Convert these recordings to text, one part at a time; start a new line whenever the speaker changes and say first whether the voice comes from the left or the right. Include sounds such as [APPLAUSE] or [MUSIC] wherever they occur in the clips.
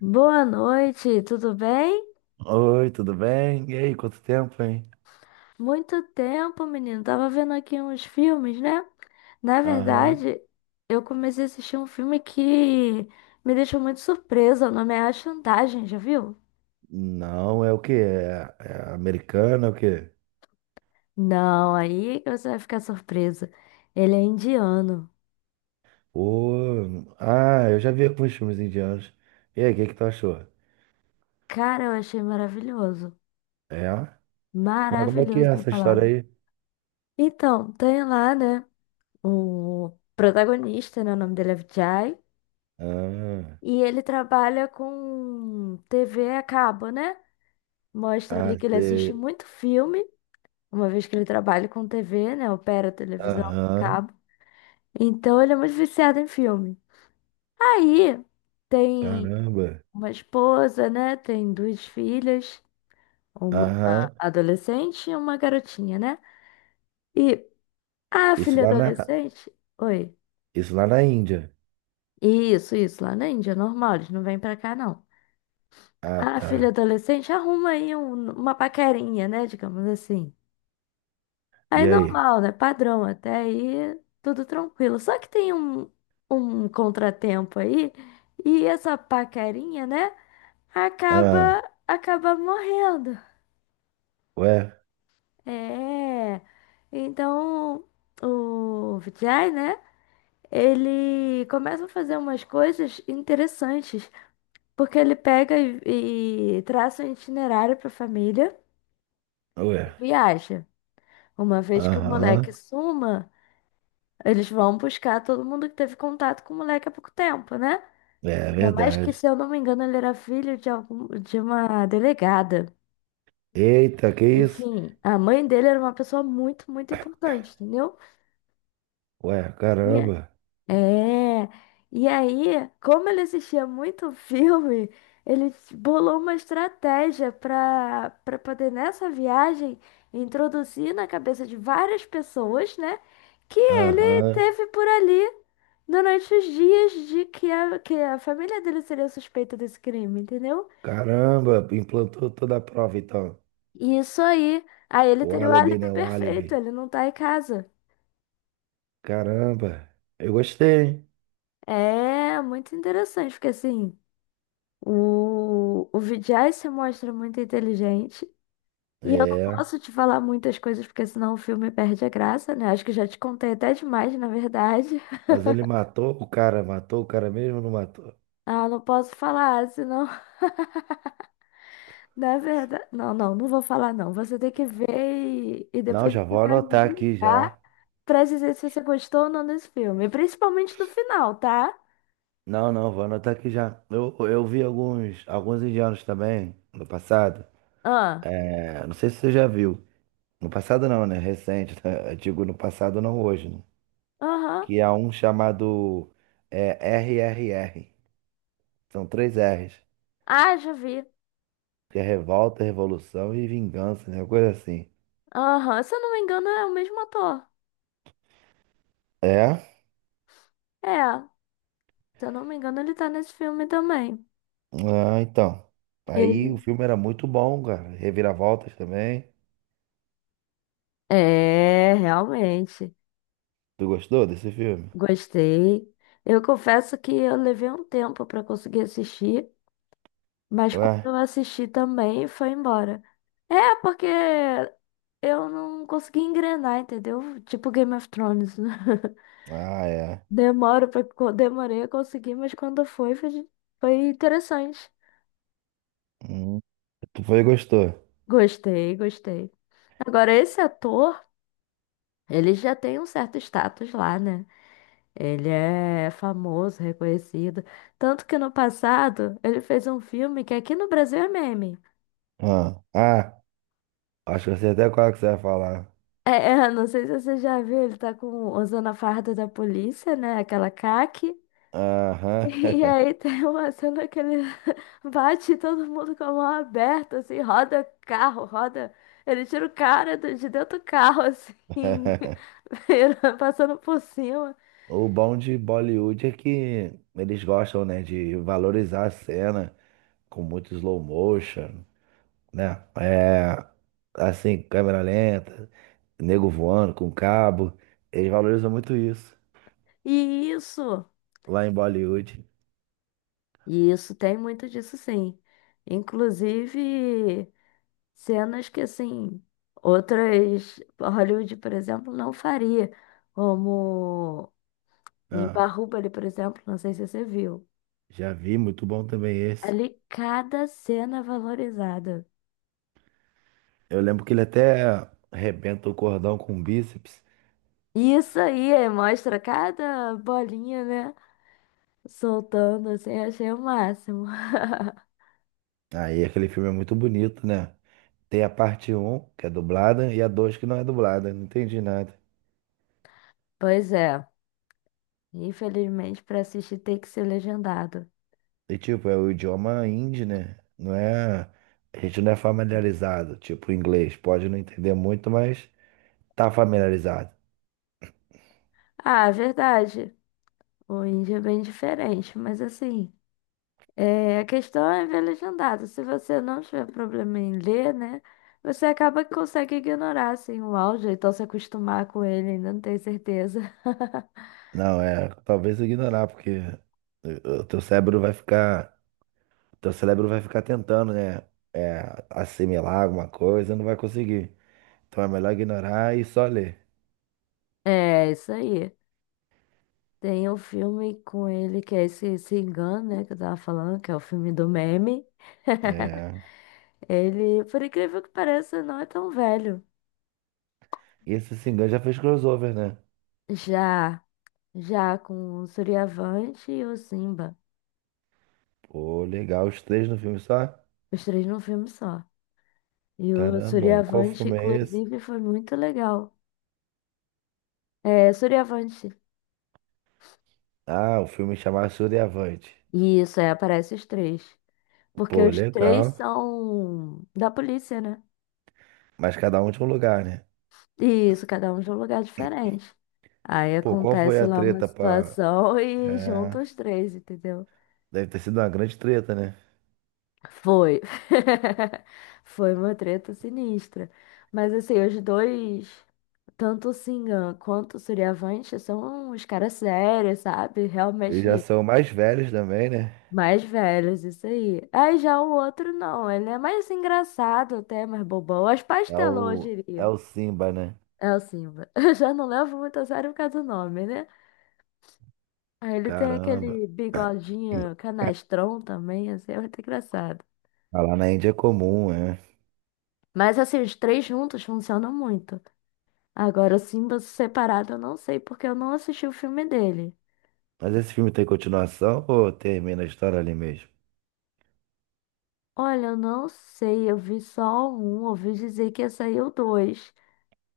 left: Boa noite, tudo bem?
right: Oi, tudo bem? E aí, quanto tempo, hein?
left: Muito tempo, menino. Tava vendo aqui uns filmes, né? Na
right: Aham.
left: verdade, eu comecei a assistir um filme que me deixou muito surpresa. O nome é A Chantagem, já viu?
right: Não, é o quê? É, é americano, é o quê?
left: Não, aí que você vai ficar surpresa. Ele é indiano.
right: Ô, ah, eu já vi alguns filmes indianos. E aí, o que que tu achou?
left: Cara, eu achei maravilhoso.
right: É? Mas como é que é
left: Maravilhoso a
right: essa história
left: palavra.
right: aí?
left: Então, tem lá, né? O protagonista, né? O nome dele é Vijay.
right: Ah,
left: E ele trabalha com TV a cabo, né? Mostra ali
right: ah,
left: que ele assiste
right: sei.
left: muito filme, uma vez que ele trabalha com TV, né? Opera televisão,
right: Aham.
left: cabo. Então ele é muito viciado em filme. Aí tem
right: Caramba.
left: uma esposa, né? Tem duas filhas, uma
right: Aham.
left: adolescente e uma garotinha, né? E a
right: Isso
left: filha
right: lá na,
left: adolescente. Oi.
right: isso lá na Índia.
left: Isso, lá na Índia, normal, eles não vêm pra cá, não.
right: Ah,
left: A filha
right: tá.
left: adolescente arruma aí uma paquerinha, né? Digamos assim. Aí é
right: E aí?
left: normal, né? Padrão, até aí tudo tranquilo. Só que tem um, um contratempo aí e essa paquerinha, né?
right: Ah,
left: Acaba, acaba morrendo.
right: ué,
left: É. Então o Vijay, né? Ele começa a fazer umas coisas interessantes, porque ele pega e traça um itinerário para a família
right: ué.
left: e viaja. Uma vez que o moleque
right: Aham.
left: suma. Eles vão buscar todo mundo que teve contato com o moleque há pouco tempo, né?
right: É
left: Ainda mais que,
right: verdade.
left: se eu não me engano, ele era filho de algum, de uma delegada.
right: Eita, que isso?
left: Enfim, a mãe dele era uma pessoa muito, muito importante, entendeu?
right: Ué,
left: E
right: caramba.
left: é, e aí, como ele assistia muito [LAUGHS] filme, ele bolou uma estratégia para poder nessa viagem introduzir na cabeça de várias pessoas, né, que ele
right: Aham.
left: teve por ali durante os dias de que a família dele seria suspeita desse crime, entendeu?
right: Caramba, implantou toda a prova, então.
left: E isso aí, aí ele
right: O
left: teria o
right: álibi,
left: álibi
right: né? O
left: perfeito,
right: álibi.
left: ele não tá em casa.
right: Caramba. Eu gostei, hein?
left: É, muito interessante, porque assim. O Vijay se mostra muito inteligente. E eu não
right: É.
left: posso te falar muitas coisas, porque senão o filme perde a graça, né? Acho que já te contei até demais, na verdade. [LAUGHS]
right: Mas ele matou o cara mesmo, ou não matou?
left: Ah, não posso falar, senão, [LAUGHS] na verdade. Não, não, não vou falar, não. Você tem que ver e
right: Não,
left: depois
right: já
left: você
right: vou
left: vai me
right: anotar aqui
left: ligar
right: já.
left: pra dizer se você gostou ou não desse filme. E principalmente do final, tá?
right: Não, não, vou anotar aqui já. Eu vi alguns, alguns indianos também no passado.
left: Ah,
right: É, não sei se você já viu. No passado não, né? Recente, né? [LAUGHS] Eu digo no passado, não hoje, né?
left: aham.
right: Que há um chamado, é, RRR. São três R's,
left: Ah, já vi.
right: que é revolta, revolução e vingança, né? Uma coisa assim.
left: Aham. Se eu não me engano, é o mesmo ator.
right: É?
left: É, se eu não me engano, ele tá nesse filme também.
right: Ah, então. Aí
left: Ele
right: o filme era muito bom, cara. Reviravoltas também.
left: é, realmente.
right: Tu gostou desse filme?
left: Gostei. Eu confesso que eu levei um tempo para conseguir assistir, mas quando
right: Ué?
left: eu assisti também foi embora. É, porque eu não consegui engrenar, entendeu? Tipo Game of Thrones, né? [LAUGHS]
right: Ah, é.
left: Demorei a conseguir, mas quando foi, foi, foi interessante.
right: Hum, tu foi e gostou.
left: Gostei, gostei. Agora, esse ator, ele já tem um certo status lá, né? Ele é famoso, reconhecido. Tanto que no passado ele fez um filme que aqui no Brasil é meme.
right: Ah, ah, acho que eu sei até qual é que você vai falar.
left: [LAUGHS] Não sei se você já viu, ele tá com, usando a farda da polícia, né? Aquela caque.
right: Aham.
left: E aí tem uma cena que ele [LAUGHS] bate em todo mundo com a mão aberta, assim, roda carro, roda. Ele tira o cara de dentro do carro, assim,
right: [LAUGHS]
left: [LAUGHS] passando por cima.
right: O bom de Bollywood é que eles gostam, né, de valorizar a cena com muito slow motion, né? É, assim, câmera lenta, nego voando com cabo. Eles valorizam muito isso
left: E isso,
right: lá em Bollywood.
left: e isso tem muito disso, sim. Inclusive. Cenas que, assim, outras. Hollywood, por exemplo, não faria. Como em
right: Ah,
left: Barrubali, por exemplo, não sei se você viu.
right: já vi, muito bom também esse.
left: Ali, cada cena é valorizada.
right: Eu lembro que ele até arrebenta o cordão com o bíceps.
left: E isso aí, é, mostra cada bolinha, né? Soltando, assim, achei o máximo. [LAUGHS]
right: Aí aquele filme é muito bonito, né? Tem a parte um que é dublada, e a 2 que não é dublada. Não entendi nada.
left: Pois é. Infelizmente, para assistir tem que ser legendado.
right: E tipo, é o idioma hindi, né? Não é. A gente não é familiarizado. Tipo, o inglês pode não entender muito, mas tá familiarizado.
left: Ah, verdade. O índio é bem diferente, mas assim. É, a questão é ver legendado. Se você não tiver problema em ler, né? Você acaba que consegue ignorar, assim, o áudio, então se acostumar com ele, ainda não tenho certeza. [LAUGHS]
right: Não, é, talvez ignorar, porque o teu cérebro vai ficar, o teu cérebro vai ficar tentando, né, é, assimilar alguma coisa, não vai conseguir. Então é melhor ignorar e só ler.
left: É, isso aí. Tem um filme com ele que é esse Singan, né? Que eu tava falando, que é o filme do meme. [LAUGHS]
right: É,
left: Ele, por incrível que pareça, não é tão velho.
right: e esse Singan já fez crossover, né?
left: Já, já com o Suriavante e o Simba.
right: Pô, legal, os três no filme só?
left: Os três num filme só. E o
right: Caramba, qual
left: Suriavante,
right: filme é esse?
left: inclusive, foi muito legal. É Suriavante.
right: Ah, o filme chamado Suriavante.
left: Isso, é, aparece os três. Porque
right: Pô,
left: os três
right: legal.
left: são da polícia, né?
right: Mas cada um tinha um lugar, né?
left: Isso, cada um de um lugar diferente. Aí
right: Pô, qual foi
left: acontece
right: a
left: lá uma
right: treta pra...
left: situação [LAUGHS] e
right: É,
left: junta os três, entendeu?
right: deve ter sido uma grande treta, né?
left: Foi. [LAUGHS] Foi uma treta sinistra. Mas assim, os dois, tanto o Singan quanto o Suriavante, são uns caras sérios, sabe?
right: Eles já
left: Realmente
right: são mais velhos também, né?
left: mais velhos, isso aí. Aí já o outro não, ele é mais engraçado até, mais bobão. As
right: É
left: pastelou, eu
right: o, é
left: diria.
right: o Simba, né?
left: É o Simba. [LAUGHS] Eu já não levo muito a sério por causa do nome, né? Aí ele tem
right: Caramba.
left: aquele bigodinho canastrão também, assim, é muito engraçado.
right: Ah, lá na Índia é comum, é.
left: Mas assim, os três juntos funcionam muito. Agora, o Simba separado eu não sei, porque eu não assisti o filme dele.
right: Mas esse filme tem continuação ou termina a história ali mesmo?
left: Olha, eu não sei, eu vi só um, ouvi dizer que ia sair o dois.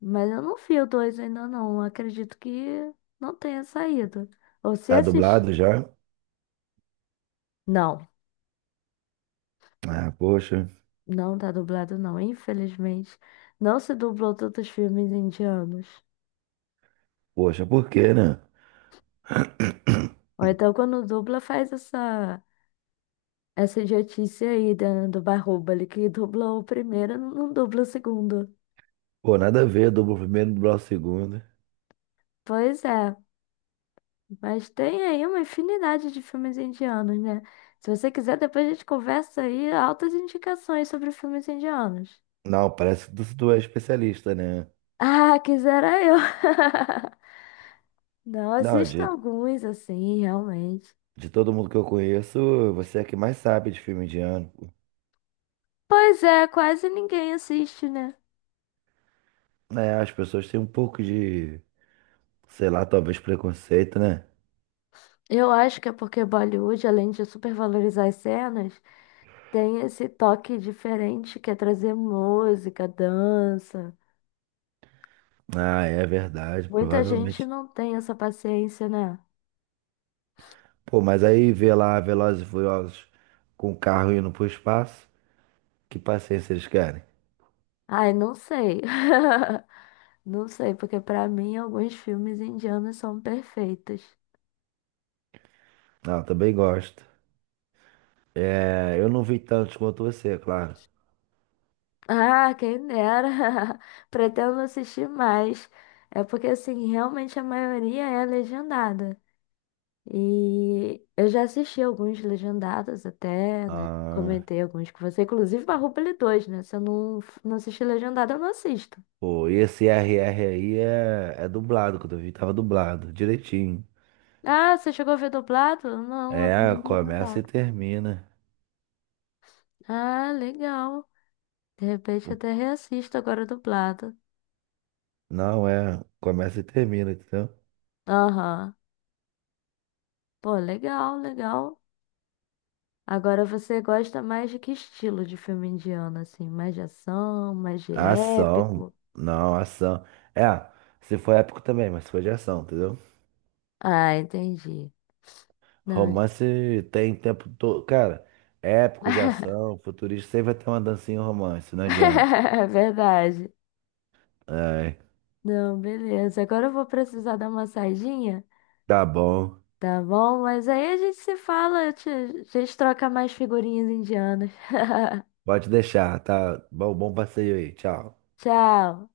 left: Mas eu não vi o 2 ainda não. Acredito que não tenha saído. Ou se
right: Tá
left: assisti...
right: dublado já?
left: Não,
right: Ah, poxa.
left: não tá dublado não. Infelizmente, não se dublou tantos filmes indianos.
right: Poxa, por quê, né?
left: Ou então quando dubla faz essa essa idiotice aí do Bahubali, que dublou o primeiro, não dubla o segundo.
right: Pô, nada a ver, dublo o primeiro, dublar o segundo.
left: Pois é, mas tem aí uma infinidade de filmes indianos, né? Se você quiser, depois a gente conversa aí altas indicações sobre filmes indianos.
right: Não, parece que tu é especialista, né?
left: Ah, quisera eu. [LAUGHS] Não
right: Não,
left: assisto alguns assim, realmente.
right: de todo mundo que eu conheço, você é que mais sabe de filme indiano.
left: Pois é, quase ninguém assiste, né?
right: Né? As pessoas têm um pouco de, sei lá, talvez preconceito, né?
left: Eu acho que é porque Bollywood, além de supervalorizar as cenas, tem esse toque diferente que é trazer música, dança.
right: Ah, é verdade,
left: Muita gente
right: provavelmente.
left: não tem essa paciência, né?
right: Pô, mas aí vê lá Velozes e Furiosos com o carro indo pro espaço. Que paciência eles querem?
left: Ai, não sei. [LAUGHS] Não sei, porque pra mim alguns filmes indianos são perfeitos.
right: Ah, eu também gosto. É, eu não vi tantos quanto você, claro.
left: Ah, quem dera. [LAUGHS] Pretendo assistir mais. É porque, assim, realmente a maioria é legendada. E eu já assisti alguns legendados até, né?
right: Ah,
left: Comentei alguns com você, inclusive Barroupilha 2, né? Se eu não assistir legendado, eu não assisto.
right: pô, e esse R R aí é, é dublado, quando eu vi tava dublado, direitinho.
left: Ah, você chegou a ver dublado? Não, eu
right: É,
left: vi
right: começa e
left: legendado.
right: termina.
left: Ah, legal. De repente até reassisto agora dublado.
right: Não, é, começa e termina, entendeu?
left: Aham. Pô, legal, legal. Agora você gosta mais de que estilo de filme indiano, assim? Mais de ação, mais de
right: Ação,
left: épico?
right: não, ação. É, se for épico também, mas se for de ação, entendeu?
left: Ah, entendi. Não.
right: Romance tem tempo todo. Cara, épico de
left: [LAUGHS]
right: ação, futurista, sempre vai ter uma dancinha em romance, não adianta.
left: É verdade.
right: É,
left: Não, beleza. Agora eu vou precisar dar uma saidinha,
right: tá bom.
left: tá bom? Mas aí a gente se fala, a gente troca mais figurinhas indianas. [LAUGHS]
right: Pode deixar, tá? Bom, bom passeio aí. Tchau.
left: Tchau.